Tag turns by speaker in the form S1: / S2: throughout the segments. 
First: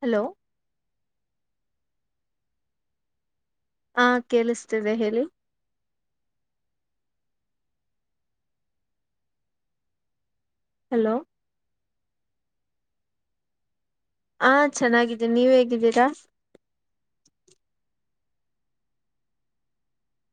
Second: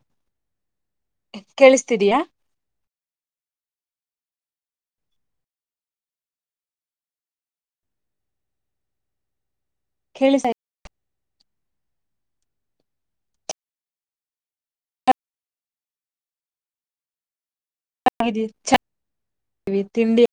S1: Hello
S2: ಕೇಳಿಸ್ತಿದೀಯಾ
S1: ಹ ಕೇಳಿಸ್ತೇವೆ ಹೇಳಿ
S2: ಕೇಳಿ ಸಾಯ
S1: ಹಲೋ ಹಾ ಚೆನ್ನಾಗಿದ್ದೀಿ ನೀವ್ ಹೇಗಿದ್ದೀರಾ
S2: ವಿ ತಿಂಡಿ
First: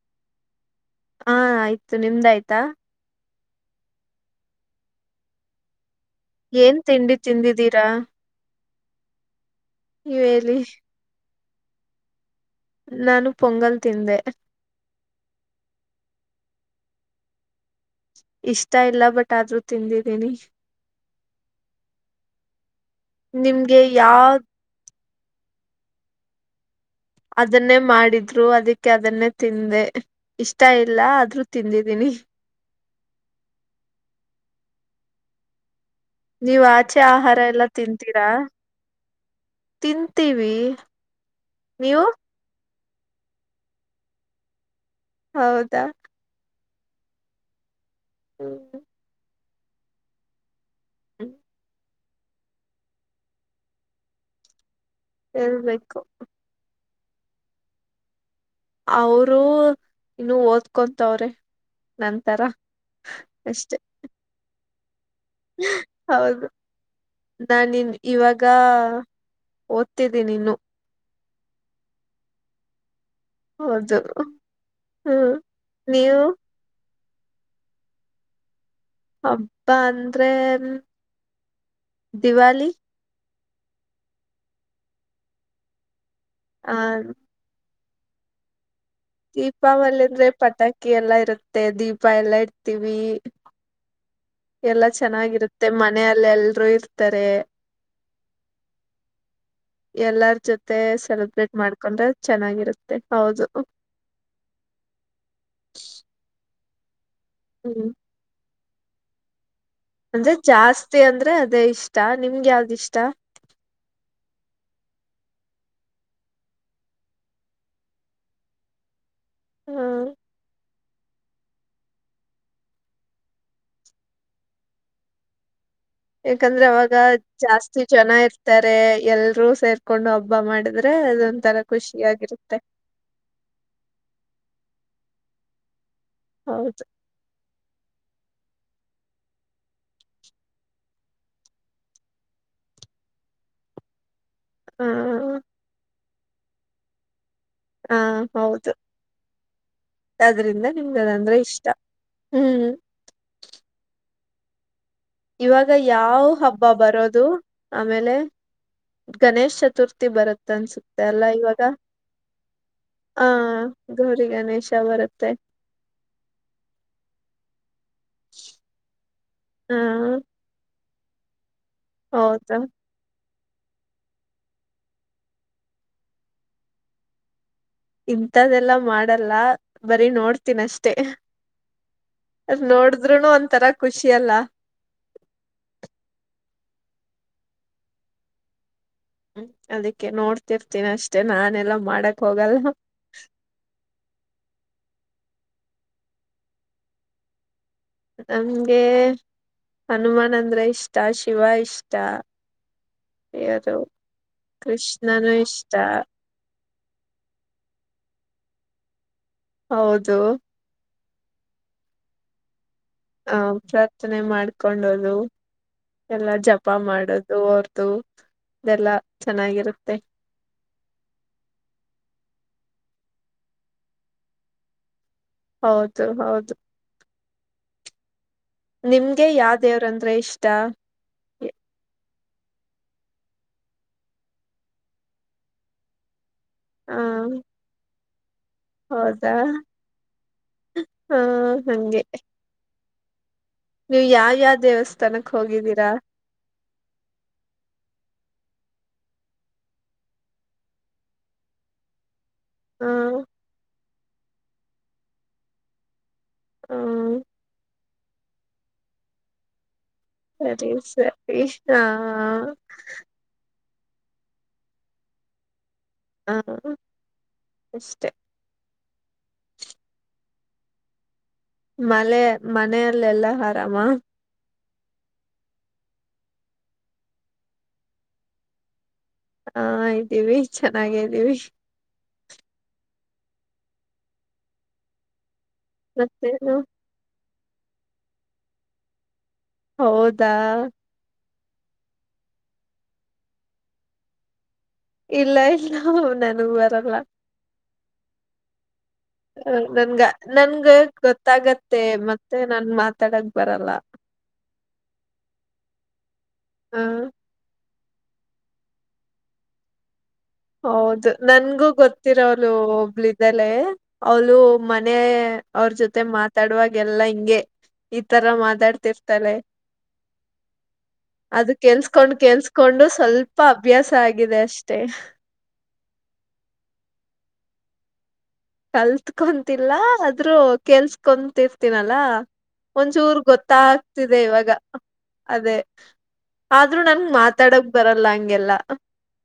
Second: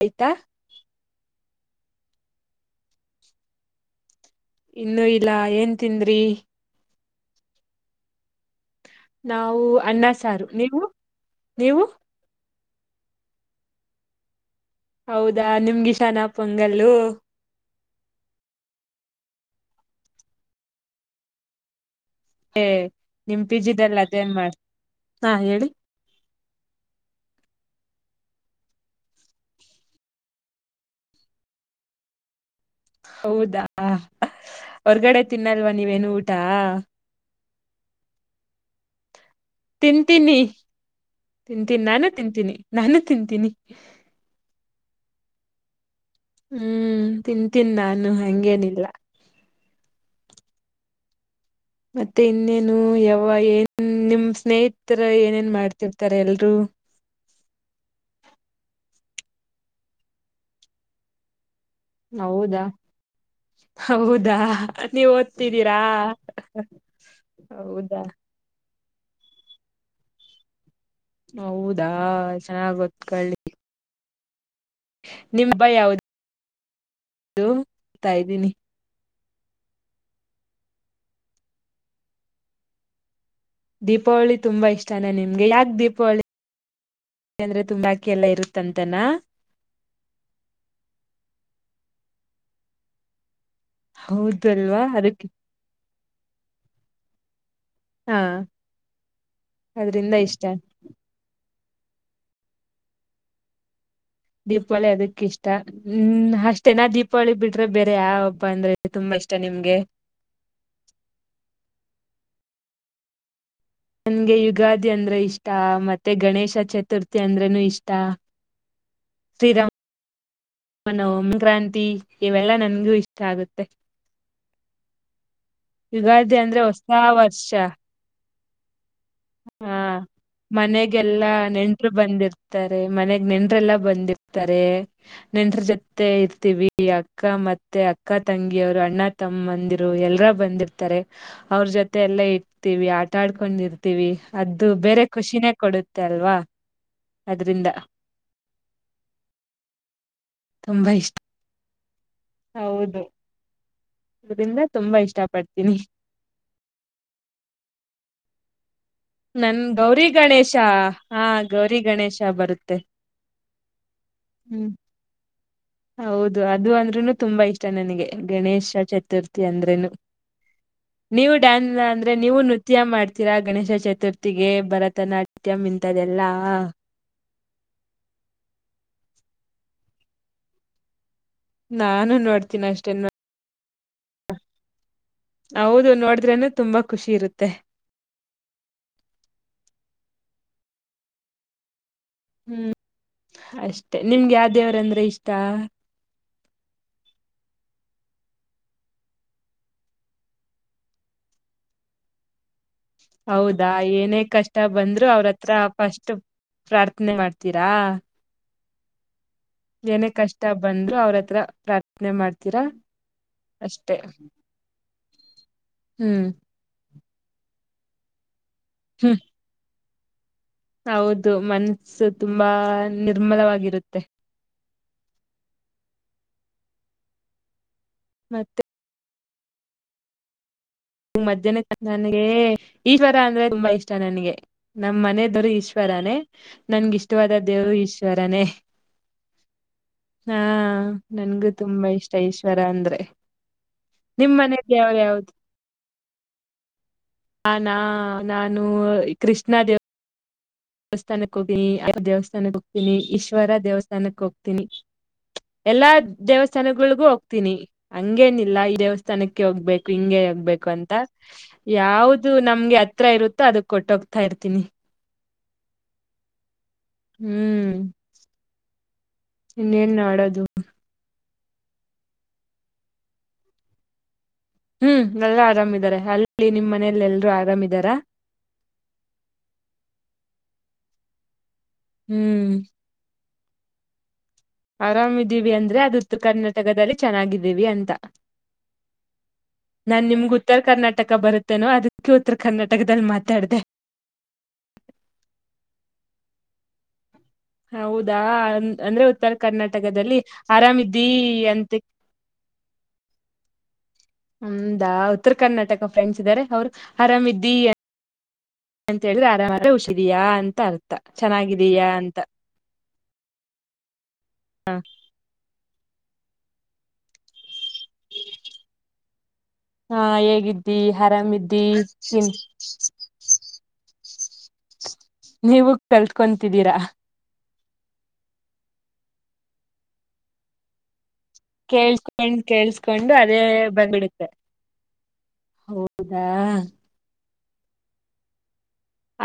S2: ಆಯ್ತಾ
S1: ಹಾ ಆಯ್ತು ನಿಮ್ದ ಆಯ್ತಾ
S2: ಇನ್ನುೂ ಇಲ್ಲ ಎಏನ್ ತಿಂದ್ರಿ
S1: ಚಿಂದಿದ್ದೀರಾ
S2: ನಾ ಹವು ಅಣ್ಣ ಸಾರು ನೀವು ನೀವು
S1: ನಾನು ಪೊಂಗಲ್ ತಿಂದೆ.
S2: ಹೌದಾ ನಿಗಿಷ್ಟನಾ ಪೊಂಗಲ್ಲು.
S1: ಇಷ್ಟ ಇಲ್ಲ ಬಟ್ ಆದ್ರೂ ತಿಂದಿದ್ದೀನಿ.
S2: ಹೇ.
S1: ನಿಮ್ಗೆ ಯಾವ.
S2: ಹಾ ಹೇಳಿ.
S1: ಅದನ್ನೇ ಮಾಡಿದ್ರು ಅದಕ್ಕೆ ಅದನ್ನೇ ತಿಂದೆ ಇಷ್ಟ ಇಲ್ಲ ಆದ್ರೂ ತಿಂದಿದ್ದೀನಿ.
S2: ಹೌದಾ ಹೊರ್ಗಡೆ ತಿನ್ನಲ್ವ.
S1: ನೀವು್ ಆಚೆ ಆಹಾರ ಎಲ್ಲಾ ತಿಂತೀರಾ.
S2: ತಿಂತೀನಿ
S1: ತಿಂತೀವಿ
S2: ತಿಂತೀನಿ
S1: ನೀವು
S2: ನಾನು ತಿಂತೀನಿ. ನಾನು ತಿಂತೀನಿ.
S1: ಹೌದಾ.
S2: ಹ್ಮ್ ತಿಂತೀನ್ ನಾನು. ಇನ್ನು ಹಂಗೇನಿಲ್ಲ.
S1: ಹ್ಮ್ ಹ್ಮ.
S2: ಮತ್ತೆ ಇನ್ನೇನು ಯಾವ್ವ ಏನ್ ನಿಮ್ ಸ್ನೇಹಿತ್ತ್. ಸ್ನೇಹಿತರು ಏನೇನ್
S1: ಹೇಳ್ಬೇಕು
S2: ಮಾಡ್ತಿರ್ತಾರೆ ಎಲ್ರು.
S1: ಅವರೂ ಇನ್ನು ಓದ್ಕೊಂತವ್ರೆ. ನಂತರ
S2: ಹೌದಾ
S1: ಅಷ್ಟೆ
S2: ಹೌದಾ. ನೀವ್ ಓದ್ತಿದ್ದೀರಾ
S1: ಹೌದು ನಾನಿನ್
S2: ಹೌದಾ
S1: ಇವಾಗ. ಓದುತಿದೀನಿ ಇನ್ನು.
S2: ಹೌದಾ ಚೆನ್ನಾಗೊತ್ತ್.
S1: ಹೌದು. ಹ್ಮ್
S2: ನಿಮ್ಹಬ್ಬ ಯಾವುದು.
S1: ನೀವು
S2: ಅದು ತ ಇದ್ದೀನಿ.
S1: ಹಬ್ಬ ಅಂದ್ರೆ ದಿವಾಲಿ.
S2: ದೀಪಾವಳಿ ತುಂಬಾ ಇಷ್ಟಾನ ನಿಮ್ಗೆ ಯಾಕ ದೀಪಾವಳಿ.
S1: ಆ
S2: ಯಾಕಂದ್ರೆ ತುಂಡಾಗಿ. ಎಲ್ಲ ಇರುತ್ತಂತನ.
S1: ದೀಪಾವಳಿ ಅಂದ್ರೆ ಪಟಾಕಿ ಎಲ್ಲಾ ಇರುತ್ತೆ ದೀಪ ಎಲ್ಲಾ ಇಡ್ತೀವಿ.
S2: ಹೌದು ಅಲ್ವಾ
S1: ಎಲ್ಲ
S2: ಅದಕ್ಕೆ
S1: ಚೆನ್ನಾಗಿರುತ್ತೆ ಮನೆಯಲ್ಲಿ ಎಲ್ರೂ ಇರ್. ಇರ್ತಾರೆ.
S2: ಹಾ. ಅದ್ರಿಂದ
S1: ಎಲ್ಲಾರ
S2: ಇಷ್ಟ
S1: ಜೊತೆ ಸೆಲೆಬ್ರೇಟ್. ಮಾಡ್ಕೊಂಡ್ರೆ ಚೆನ್ನಾಗಿರುತ್ತೆ ಹೌದು.
S2: ದೀಪಾವಳಿ ಅದಕ್ಕ ಇಷ್ಟ ಹ್ಮ್ ಅಷ್ಟೇನಾ ದೀಪ್. ದೀಪಾವಳಿ ಬಿಟ್ರೆ
S1: ಹ್ಮ್
S2: ಬೇರೆ ಯಾವ ಹಬ್ಬ ಅಂದ್ರೆ. ತುಂಬಾ ಇಷ್ಟ ನಿಮ್ಗೆ
S1: ಅಂದ್ರೆ ಜಾಸ್ತಿ ಅಂದ್ರೆ ಅದೇ ಇಷ್ಟ ನಿಮ್ಗೆ ಯಾವ್ದ್ ಇಷ್ಟ
S2: ನನ್ಗೆ ಯುಗಾದಿ ಅಂದ್ರೆ ಇಷ್ಟಾ ಮತ್ತೆ ಗಣೇಶ ಚತುರ್ಥಿ ಅಂದ್ರೇನು ಇಷ್ಟಾ
S1: ಹ್ಮ
S2: [unintelligible] ನ ಸಂಕ್ರಾಂತಿ ಇವೆಲ್ಲಾ ನನ್ಗೂ ಇಷ್ಟಾ ಆಗುತ್ತೆ ಯುಗಾದಿ ಅಂದ್ರೆ
S1: ಯಾಕಂದ್ರೆ
S2: ಹೊಸ
S1: ಅವಾಗ
S2: ವರ್ಷ
S1: ಜಾಸ್ತಿ ಜನಾ ಇರ್ತ ಇರ್ತಾರೆ ಎಲ್ರೂ
S2: ಹಾ
S1: ಸೇರ್ಕೊಂಡು ಹಬ್ಬ ಮಾಡಿದ್ರೆ
S2: ಮನೆಗೆಲ್ಲಾ
S1: ಅದೊಂಥರ
S2: ನೆಂಡರು
S1: ಖುಷಿಯಾಗಿರುತ್ತೆ
S2: ಬಂದಿರ್ತಾರೆ ಮನೆಗ್ ನೆಂಟ್ರೆಲ್ಲಾ ಬಂದಿರ್ತಾರೆ ನೆಂಟರ ಜೊತೆ ಮತ್ತೆ ಇರ್ತೀವಿ
S1: ಹೌದು
S2: ಅಕ್ಕ ಮತ್ತೆ ಅಕ್ಕ ತಂಗಿ ಅವರು ಅಣ್ಣ ತಮ್ಮ ಮಂದಿರು ಎಲ್ಲರ ಬಂದಿರ್ತಾರೆ ಅವ್ರ ಜೊತೆ ಎಲ್ಲಾ ಇಡ್ತೀವಿ ಆಟ ಆಡ್ಕೊಂಡಿರ್ ತ್ತಿವಿ ಅದ್ದು
S1: ಆ
S2: ಬೇರೆ ಖುಷಿನೇ ಕೊಡುತ್ತೆ ತಲ್ವಾ
S1: ಹ ಹೌದು ಅದ್ರಿಂದ ನಿಮ್ಗೆದಂದ್ರೆ ಇಷ್ಟ ಹ್ಮ್
S2: ಹೌದು [unintelligible]
S1: ಇವಾಗ
S2: ಪಡ್ತೀನಿ
S1: ಯಾವ್ ಹಬ್ಬಾ ಬರೋದು ಆಮೇಲೆ ಗಣೇಶ್
S2: ನನ್ ಗೌರಿ
S1: ಚತುರ್ಥಿ ಬರುತ್ತ
S2: ಗಣೇಶ
S1: ಅನ್ಸುತ್ತೆ ಅಲ್ಲ
S2: ಹಾ
S1: ಇವಾಗ
S2: ಗೌರಿ ಗಣೇಶ ಬರುತ್ತೆ
S1: ಹ ಗೌರಿ
S2: ಹ್ಮ್
S1: ಗಣೇಶ ಬರುತ್ತೆ
S2: ಹೌದು ಅದು ಅಂದ್ರುನು ತುಂಬಾ ಇಷ್ಟ ಇಷ್ಟಾ ನನಗೆ ಗಣೇಶ ಚತುರ್ಥಿ
S1: ಆ
S2: ಅಂದ್ರೇನು ಮ್ಯೂಟ್ ಟ್ಯಾಂಝ ಅಂದ್ರೆ ನೀವು
S1: ಹೌದು
S2: ನೃತ್ಯ ಮಾಡ್ತೀ ತಿರ ಗಣೇಶ ಚತುರ್ಥಿಗೆ ಭರತನಾಟ್ಯಂ ಇಂಥದೆಲ್ಲಾ
S1: ಇಂತದ್ದೆಲ್ಲ ಮಾಡಲ್ಲ ಬರಿ ನೋಡ್ತೀನ್ ಅಷ್ಟೇ.
S2: ನಾನು
S1: ಅದ್
S2: ನೋಡ್ತೀನಿ ಅಷ್ಟೇ ನೋ-
S1: ನೋಡ್ದ್ರುನು ಒಂತರ ಖುಷಿ ಅಲ್ಲ
S2: ಹೌದು ನೋಡಿದ್ರೇನೇ ತುಂಬಾ ಖುಷಿ ಇರುತ್ತೆ.
S1: ಹ್ಮ್ ಅದಕ್ಕೆ ನೋಡ್ತಿರ್ತೀನಿ ಅಷ್ಟೇ ನಾನೆಲ್ಲಾ ಮಾಡಕ್ ಹೋಗಲ್ಲ
S2: ಹ್ಮ್ ಅಷ್ಟೇ ನಿಮ್ಗ್ ಯಾವ್ ದೇವ್ರಂದ್ರೆ ಇಷ್ಟ್ ಟ
S1: ನಮ್ಗೆ ಹನುಮಾನ್ ಅಂದ್ರೆ ಇಷ್ಟ ಶಿವ ಇಷ್ಟ
S2: ಹೌದಾ
S1: ಯಾರು
S2: ಏನೇ ಕಷ್ಟ ಬಂದ್ರು
S1: ಕೃಷ್ಣನು
S2: ಅವ್ರತ್ರ
S1: ಇಷ್ಟ
S2: ಫಸ್ಟ್ ಪ್ರಾರ್ಥನೆ ಮಾಡ್ತೀರಾ ಏನೇ
S1: ಹೌದು
S2: ಕಷ್ಟ ಬಂದ್ರು ಅವ್ರತ್ ಹತ್ರ ಪ್ರಾರ್ಥನೆ ಮಾಡ್ತೀರಾ
S1: ಹಾ
S2: ಅಷ್ಟೇ
S1: ಪ್ರಾರ್ಥನೆ ಮಾಡ್ಕೊಂಡೋದು
S2: ಹ್ಮ್
S1: ಎಲ್ಲ ಜಪ ಮಾಡೋದು ದು ಅವ್ರ್ದು ಇದೆಲ್ಲಾ
S2: ಹ್ಮ್
S1: ಚೆನ್ನಾಗಿರುತ್ ತ್ತೆ
S2: ಹೌದು ಮನಸು ತುಂಬಾ ನಿರ್ಮಲವಾಗಿರುತ್ತೆ.
S1: ಹೌದು ಹೌದು
S2: ಮತ್
S1: ನಿಮ್ಗೆ ಯಾವ್ ದೇವ್ರಂದ್ರೆ ಇಷ್ಟ
S2: [unintelligible] ನನಗೆ ಈಶ್ವರ ಅಂದ್ರೆ ತುಂಬಾ ಇಷ್ಟ ನನಗೆ ನಮ್ ಮನೆದೊರೆ ಈಶ್ವರನೇ ನನ್ಗ್ ಇಷ್ಟವಾದ
S1: ಹ
S2: ದೇವರು ಈಶ್ ಶ್ವರನೇ
S1: ಹೌದಾ
S2: ಹಾ
S1: ಹ
S2: ನನ್ಗೂ ತುಂಬಾ
S1: ಹಂಗೆ
S2: ಇಷ್ಟ ಈಶ್ವರ ಅಂದ್ರೆ.
S1: ನೀವ್
S2: ನಿಮ್
S1: ಯಾವ್
S2: ಮನೆ
S1: ಯಾವ್
S2: ದೇವ್ರು
S1: ದೇವಸ್ಥಾನಕ್ ಹೋಗಿದ್ದೀರಾ
S2: ನಾನಾ ನಾನು ಕೃಷ್ಣ ದೇವ್ ಸ್ಥಾನಕ್ಕೆ ಹೋಗಿನಿ [unintelligible] ಸ್ಥಾನಕ್ಕ್
S1: ಹ
S2: ಹೋಗ್ತೀನಿ ಈಶ್ವರ ದೇವಸ್ ಸ್ಥಾನಕ್ಕೆ ಹೋಗ್ತೀನಿ ಎಲ್ಲಾ
S1: ಹ
S2: ದೇವಸ್ಥಾನಗಳಿಗೂ ಹೋಗ್ತೀನಿ ಹಂಗೇನಿಲ್ಲ ಈ ದೇವಸ್ಥಾನಕ್ಕೆ ಹೋಗ್ಬೇಕ್ ಹಿಂಗೆ ಆಗ್ಬೇಕು
S1: ಸರಿ
S2: ಅಂತ
S1: ಸರಿ
S2: ಯಾವ್ದು
S1: ಹಾ
S2: ನಮ್ಗೆ ಹತ್ರ ಇರುತ್ತೋ ಅದಕ್ ಕೊಟ್ಟೋಗ್ತಾ ಇರ್ತೀನಿ.
S1: [unintelligible]
S2: ಹ್ಮ್
S1: ಅಷ್ಟೆ
S2: ಇನ್ನೇನ್ ಆಡದು
S1: ಮಳೆ ಮನೆಯಲ್ಲೆಲ್ಲಾ ಆರಾಮ
S2: ಹ್ಮ್ ಎಲ್ಲ ಆರಾಮಿದಾರೆ ಅಲ್ಲಿ ನಿಮ್ ಮನೇಲ್ಲಲ್ರೂ ಆರಾಮಿದಾರ
S1: ಹಾ ಇದ್ದೀವಿ ಚೆನ್ನಾಗ್ದೀವಿ
S2: ಹ್ಮ್ ಆರಾಮ್ದ ಇದವಿ ಅಂದ್ರೆ ಅದು ಉತ್ತರ
S1: ಮತ್ತೇನು
S2: ಕರ್ನಾಟಕದಲ್ಲಿ ಚೆನ್ನಾಗಿದೆ ರಿವಿ ಅಂತ ನಾನ್
S1: ಹೌದಾ
S2: ನಿಮ್ಗ ಉತ್ತರ ಕರ್ನಾಟಕ ಬರುತ್ತೆ ತ್ತೆನೋ ಅದಕ್ಕೆ ಉತ್ತರ ಕರ್ನಾಟಕದಲ್ಲಿ ಮಾತಾಡ್ದ
S1: ಇಲ್ಲ ಇಲ್ಲ ನನಗೂ ಬರಲ್ಲ
S2: ಹೌದಾ ಅಂದ್ರೆ ಉತ್ತರ
S1: ಹ ನನ್ಗ
S2: ಕರ್ನಾಟಕದಲ್ಲಿ
S1: ನನ್ಗ
S2: ಆರಾಮಿದ್ದೀ ಅಂತ
S1: ಗೊತ್ತಾಗತ್ತೆ ಮತ್ತೆ ನನ್ ಮಾತಾಡ ಬರಲ್ಲ
S2: ಹಂದಾ ಉತ್ತರ ಕರ್ನಾಟಕ ಫ್ರೆಂಡ್ಸ್ ಇದ್ದಾರೆ ಅವ್ರು
S1: ಹ
S2: ಆರಾಮಿದ್ದಿ ಎಂತ ಹೇಳಿದ್ರೆ ಆರಾಮ ಆದ ಹುಷಿ
S1: ಹೌದು ನನ್ಗೂ
S2: ಅಂತ.
S1: ಗೊತ್ತಿರೋ ಅವ್ಳ ಒಬ್ಳಿದ್ದಲೆೇ ಅವಳ ಮನೆ ಅವ್ರ ಜೊತೆ ಮಾತ ತಡುವಾಗೆಲ್ಲಾ ಹಿಂಗೆ ಈ ತರ ಮಾತಾಡ್ತಿರ್ತಾರೆ
S2: ಹಾ ಹೇಗಿದ್ದಿ
S1: ಅದು
S2: ಆರಾಮಿದ್ದಿ
S1: ಕೆಲ್ಸ್ಕೊಂಡ್
S2: ತಿನ್
S1: ಕೆಲ್ಸ್ಕೊಂಡು ಸ್ವಲ್ಪ ಅಭ್ಯಾಸ ಆಗಿದೆ ಅಷ್ಟೆ
S2: ನೀವು ಕಲ್ತ್ಕೊಂತಿದ್ದೀರಾ
S1: ಕಲ್ತ್ಕೊಂತಿಲ್ಲ ಆದ್ರೂ ಕೆಲ್ಸ ಕುಂತಿರ್ತಿನಲ್ಲ
S2: ಕೇಳ್ಸ್ಕೊಂಡ್ ಕೇಳ್ಸ್ಕೊಂಡು
S1: ಒಂಚೂರ್
S2: ಅದೇ
S1: ಗೊತ್ತಾಗ್ತಿದೆ
S2: ಬಂದ್ಬಿಡುತ್ತೆ
S1: ಇವಾಗ ಅದೇ
S2: ಹೌದಾ
S1: ಆದ್ರೂ ನನ್ ಮಾತ ತಡಕ್ ಬರಲ್ಲ ಹಂಗೆಲ್ಲ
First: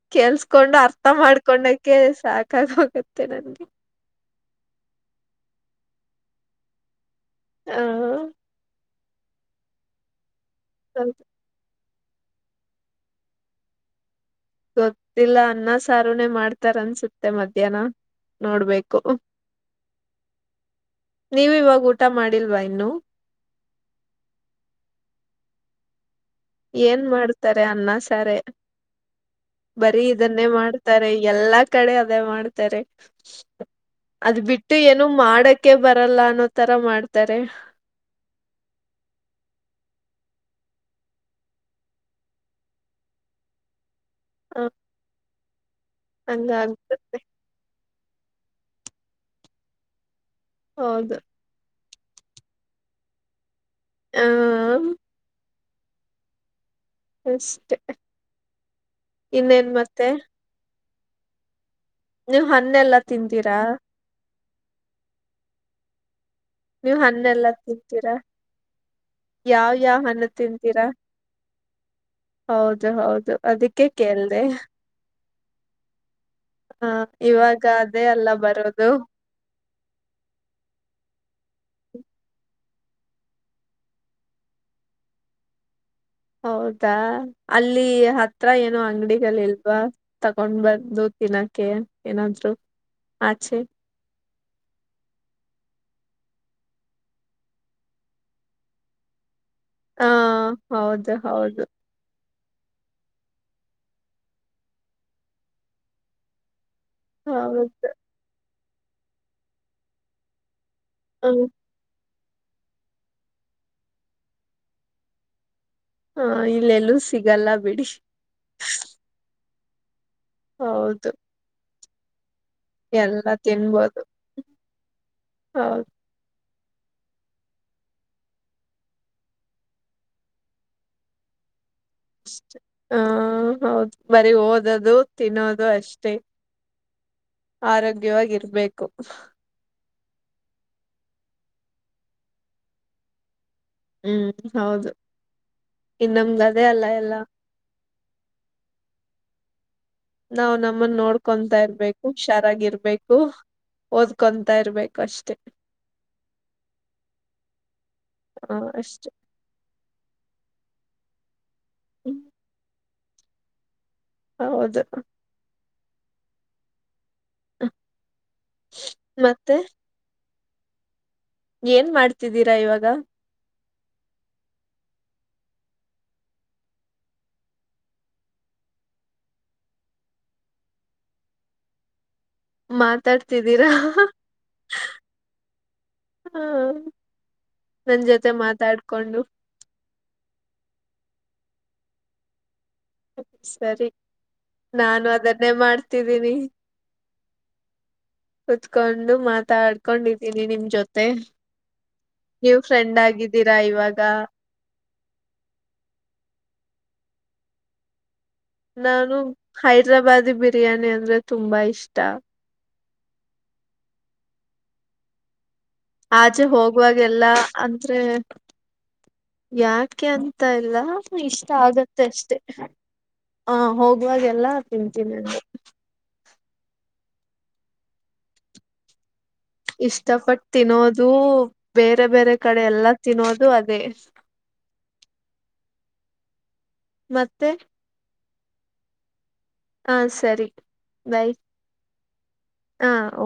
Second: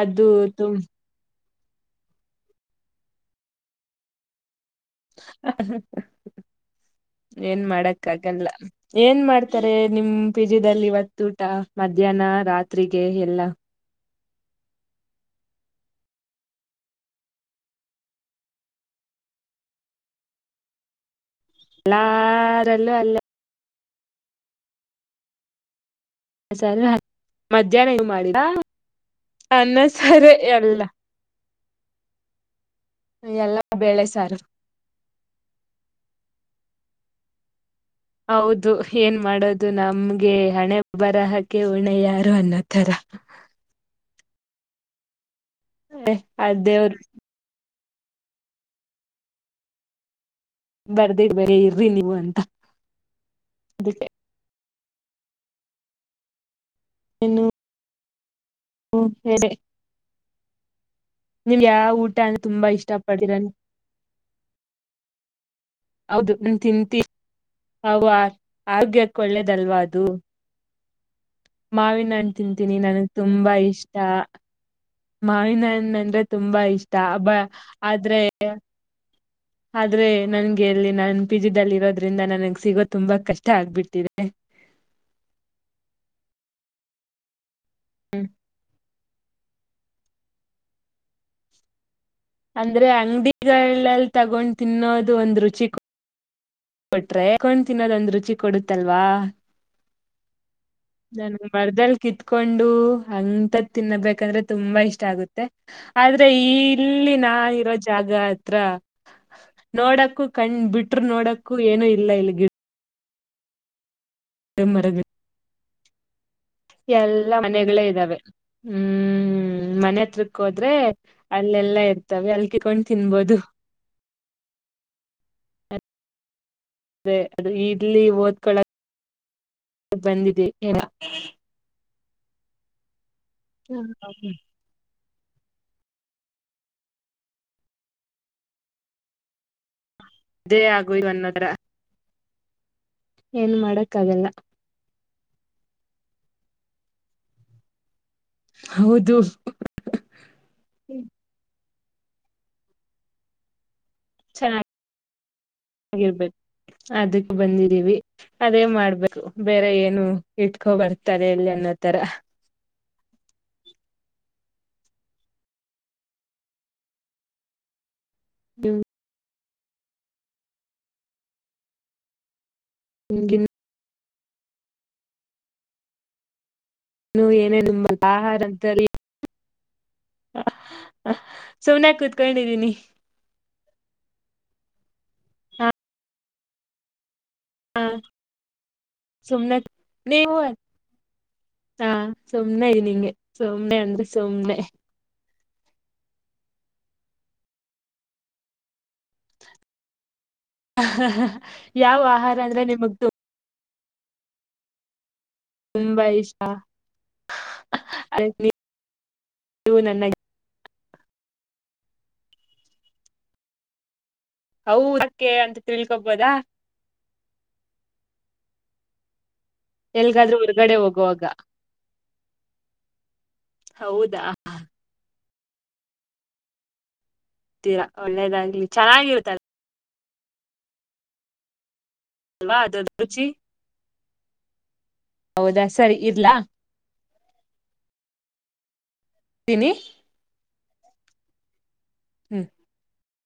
S2: ಅದು
S1: ಕೆಲ್ಸ್ಕೊಂಡು
S2: ತುಮ್
S1: ಅರ್ಥ ಮಾಡ್ಕ ಕಕೊಂಡಕ ಸಾಕಾಗ ಹೋಗುತ್ತೆ ನನ್ಗೆ
S2: ಹ ಹ ಏನ್
S1: ಹ
S2: ಮಾಡಕ್ಕ ಆಗಲ್ಲ ಏನ್ ಮಾಡ್ತಾರೆ ನಿಮ ಬಿಜದಲ್ಲಿ ಇವತ್ತು ಊಟ ಮಧ್ಯಾಹ್ನ ರಾತ್ರಿಗೆ ಎಲ್ಲ
S1: ಗೊತ್ತಿಲ್ಲ ಅನ್ನ ಸಾರುನೇ ಮಾಡ್ತಾರ ಅನ್ಸುತ್ತೆ ಮಧ್ಯಾಹ್ನ ನೋಡ್ಬೇಕು ನೀವು ಇವಾಗ ಊಟ ಮಾಡಿಲ್ವಾ ಇನ್ನು
S2: ಎಲ್ಲಾರಲ್ಲೂ ಅಲ್ಲ ಸರ್
S1: ಏನ್ ಮಾಡ್ತಾರೆ ಅನ್ನ
S2: ಮಧ್ಯಾಹ್ನ
S1: ಸಾರೆ
S2: ಮಾಡಿದ ಅನ್ನ
S1: ಬರೀ
S2: ಸಾರೆ
S1: ಇದನ್ನೇ
S2: ಎಲ್ಲ
S1: ಮಾಡ್ತಾರೆ ಎಲ್ಲಾ ಕಡೆ ಅದೇ ಮಾಡ್ತಾರೆ
S2: ಎಲ್ಲ ಬೇಳೆ ಸಾರು
S1: ಅದ್ ಬಿಟ್ಟು ಏನ ಮಾಡಕೆ ಬರಲ್ಲ ಅನ್ನೋ ತರ ಮಾಡ್ತಾರೆ
S2: ಹೌದು ಏನ್ ಮಾಡೋದು ನಮ್ಗೆ ಹಣೆ ಬರಹಕೆ ಉಣೆ ಯಾರು ಅನ್ನೋತರ
S1: ಹ ಹಂಗ
S2: ಅದೇವರು
S1: ಆಗ್ತತೆ ಹೌದು
S2: ಬರ್ದಿದ್ ಬರ್ರಿ ನೀವು ಅಂತ ಅದಕ್ಕೆ
S1: ಹ [inaudible]
S2: ಏನು
S1: ಅಷ್ಟ ಇನ್ನೇನ್ ಮತ್ತೆ
S2: ನೀವ ಯಾವ ಊಟ ಅಂದ್ರೆ
S1: ನೀವು್
S2: ತುಂಬಾ ಇಷ್ಟ
S1: ಹಣ್ಣೆಲ್ಲಾ
S2: ಪಡ್ತೀರ
S1: ತಿಂತೀರಾ
S2: ಹೌದು
S1: ನೀವ್
S2: ತಿಂತೀ
S1: ಹಣ್ಣೆಲ್ಲಾ
S2: ಅವ
S1: ತಿಂತೀರಾ
S2: ಆರೋಗ್ಯಕ್ಕೆ
S1: ಯಾವ್
S2: ಒಳ್ಳೇದಲ್ವಾ
S1: ಯಾವ್
S2: ಅದು
S1: ಹಣ್ಣು ತಿಂತೀರಾ
S2: ಮಾವಿನ ಹಣ್ಣು ತಿಂತೀನಿ
S1: ಹೌದು
S2: ನನ್ಗ್
S1: ಹೌದು
S2: ತುಂಬಾ
S1: ಅದಕ್ಕೆ
S2: ಇಷ್ಟ
S1: ಕೇಳ್ದ
S2: ಮಾವಿನ ಹಣ್ಣು ತುಂಬಾ
S1: ಹಾ
S2: ಇಷ್ಟ ಬ
S1: ಇವಾಗ ಅದೇ
S2: ಆದ್ರೆ
S1: ಅಲ್ಲ ಬರೋದು
S2: ಆದ್ರೆ ನನ್ಗೆ ಎಲ್ಲಿ ನನ್ ಪಿಜಿ ಜಲ್ಲಿ ಇರೋದ್ರಿಂದ ನನಗ್ ಸಿಗೋ ತುಂಬಾ ಕಷ್ಟ ಆಗ್ಬಿಟ್ಟಿದೆ
S1: ಹೌದಾ ಅಲ್ಲಿ ಹತ್ರ ಏನು ಅಂಗಡಿ ಲ್ಲಿ ಇಲ್ವಾ ತಗೊಂಡ್ ಬಂದು ತಿಿನಕ್ಕೆೆ
S2: ಅಂದ್ರೆ ಅಂಗಡಿ ತಗೊಂಡ್ ತಿನ್ನೋದು ಒಂದ್ ರುಚಿ ಕೊಟ್ರೆ ತಗೊಂಡ್ ತಿನ್ನೋದ ಒಂದ್ ರುಚಿ ಕೊಡುತ್ತಲ್ವಾ
S1: ಹಾ
S2: ನನ್ಗೆ ಮರ್ದಲ್ ಕಿತ್ ಕಕೊಂಡು ಅಂತದ ತಿನ್ನಬೇಕಂದ್ರೆ ತುಂಬಾ ಇಷ್ಟ ಆಗುತ್ತೆ ಆದ್ರೆ ಈ ಇಲ್ಲಿ ನಾ ಇರೋ
S1: ಹೌದು
S2: ಜಾಗ ಹತ್ರ ನೋಡಕ್ಕೂ ಕಂಡ್ ಬಿಟ್ಟ
S1: ಹ್ಮ
S2: ನೋಡಕು ಏನು ಇಲ್ಲ ಇಲ್ಲಿ ಗಿಫ ಇ ಮರಗ
S1: ಹ ಇಲ್ಲೆಲ್ಲೂ
S2: ಎಲ್ಲಾ
S1: ಸಿಗಲ್ಲ
S2: ಮನೆಗಳೇ
S1: ಬಿಡಿ
S2: ಇದ್ದಾವೆ ಹ್ಮ್ ಮನೆ ಹತ್ರ ಹೋದ್ರೆ
S1: ಹೌದು
S2: ಅಲ್ಲೆಲ್ಲಾ ಇರ್ತ [unintelligible] ಕಿತ್ಕೊಂಡ್ ತಿನ್ಬೋದು
S1: ಹೌ
S2: ಅದೇ ಅದು ಇರ್ಲಿ ಓದ್ಕೊಳ ಬಂದಿದಿವ್ [unintelligible]
S1: [inaudible] ಹ ಹ್ಮ್ ಹೌದು ಬರಿ ಓದದು ತಿನ್ನೋದು ಅಷ್ಟೇ, ಆರೋಗ್ಯವಾಗಿರ್ಬೇಕು
S2: ಅದೇ ಆಗು [unintelligible] ಅನ್ನೋದ್ರ ಏನು ಮಾಡಕ್ ಆಗಲ್ಲ
S1: ಇನ್ನಮ್ದ್ ಅದೆ ಅಲ್ಲ ಎಲ್ಲ
S2: ಹೌದು
S1: ನಾವ್ ನಮ್ಮನ್ ನೋಡ್ಕೊಂತಾ ಇರ್ಬೇಕು ಹುಷಾರಾಗಿರ್ಬೇಕು ಓದ್ಕೊಂತಾ ಇರ್ಬೇಕು ಅಷ್ಟೇ
S2: ಚನ್ನಾಗಿರ್ಬೇಕು ಅದಕ್ ಬಂದಿದೀವಿ,
S1: ಹ
S2: ಅದೇ
S1: ಅಷ್ಟೇ
S2: ಮಾಡ್ಬೇಕು ಬೇರೆ ಏನು ಇಟ್ಕೋಬರ್ [unintelligible] ನ್ನ ತರ
S1: ಹ್ಮ್ ಹೌದು ಹ್
S2: ಹ್ಮ
S1: ತ್ತೆ ಏನ್ ಮಾಡ್ತಿದ್ದೀರಾ ಇವಾಗ್
S2: [unintelligible] ಏನೇ ನಂಬಲ್ ಆಹಾರದಲ್ಲಿ, ಸುಮ್ನೆ ಕುತ್
S1: ಮಾತಾಡ್ತಿದ್ದೀರಾ
S2: ಹಾ
S1: ಹಾ ನನ್ ಜೊತೆ ಮಾತಾಡ್ಕೊಂಡು
S2: ಸುಮ್ನೆ ನೀವು [inaudible] ಹಾ ಸ ಸಮ್ನೆ [unintelligible] ಸುಮ್ನೆ ಅಂದ್ರೆ ಸುಮ್ನೆ
S1: ನ್ನೆ ಮಾಡ್ತಿದ್ದೀನಿ, ಕುತ್ಕೊಂಡು ಮಾತಾಡ್ಕೊಂಡ್ ಇರ್ ದಿನಿ ನಿಮ್ ಜೊತೆ,
S2: ಯಾವ ಆಹಾರ
S1: ನೀವು
S2: ಅಂದ್ರೆ ನಿಮಗ್
S1: ಫ್ರೆಂಡ್ ಆಗಿದ್ದೀರ ಇವಾಗ
S2: ತುಂಬಾ ಇಷ್ಟ, ಆಯ್
S1: ನಾನು ಹೈದ್ರಾಬಾದಿ ಬಿರಿಯಾನಿ ಅಂದ್ರೆ ತುಂಬಾ ಇಷ್ಟ
S2: ಹೌ ದಕ್ಕೆ ಅಂತ ತಿಳ್ಕೊಬೋದಾ
S1: ಆಜೆ ಹೋಗುವಾಗೆಲ್ಲ ಅಂದ್ರೆ ಯಾಕೆ
S2: ಎಲ್ಗಾದ್ರೂ
S1: ಅಂತ ಇಲ್ಲ
S2: ಹೊರ್ಗಡೆ ಹೋಗುವಾಗ
S1: ಇಷ್ಟ ಆಗತ್ತೆ ಅಷ್ಟೆ ಆ
S2: ಹೌದಾ
S1: ಹೋಗುವಾಗೆಲ್ಲ ತಿಂತೀನಿ ಅ
S2: ತಿರಾ ಒಳ್ಳೇದಾಗ್ಲಿ ಚೆನ್ನಾಗಿರ್ತಾರೆ
S1: ಇಷ್ಟಪಟ್ಟು ತಿನ್ನೋದು ಬೇರೆ ಬೇರೆ ಕಡೆ
S2: ಅದ್ರದ್
S1: ಎಲ್ಲಾ
S2: ರುಚಿ.
S1: ತಿನ್ನೋದು ಅದೇ
S2: ಹೌದಾ ಸರಿ ಇರ್ಲಾ
S1: ಮತ್ತೆ
S2: ತಿನಿ ಹ್ಮ್.
S1: ಹಾ ಸರಿ ಬೈ
S2: ಹ್ಮ್
S1: ಹಾ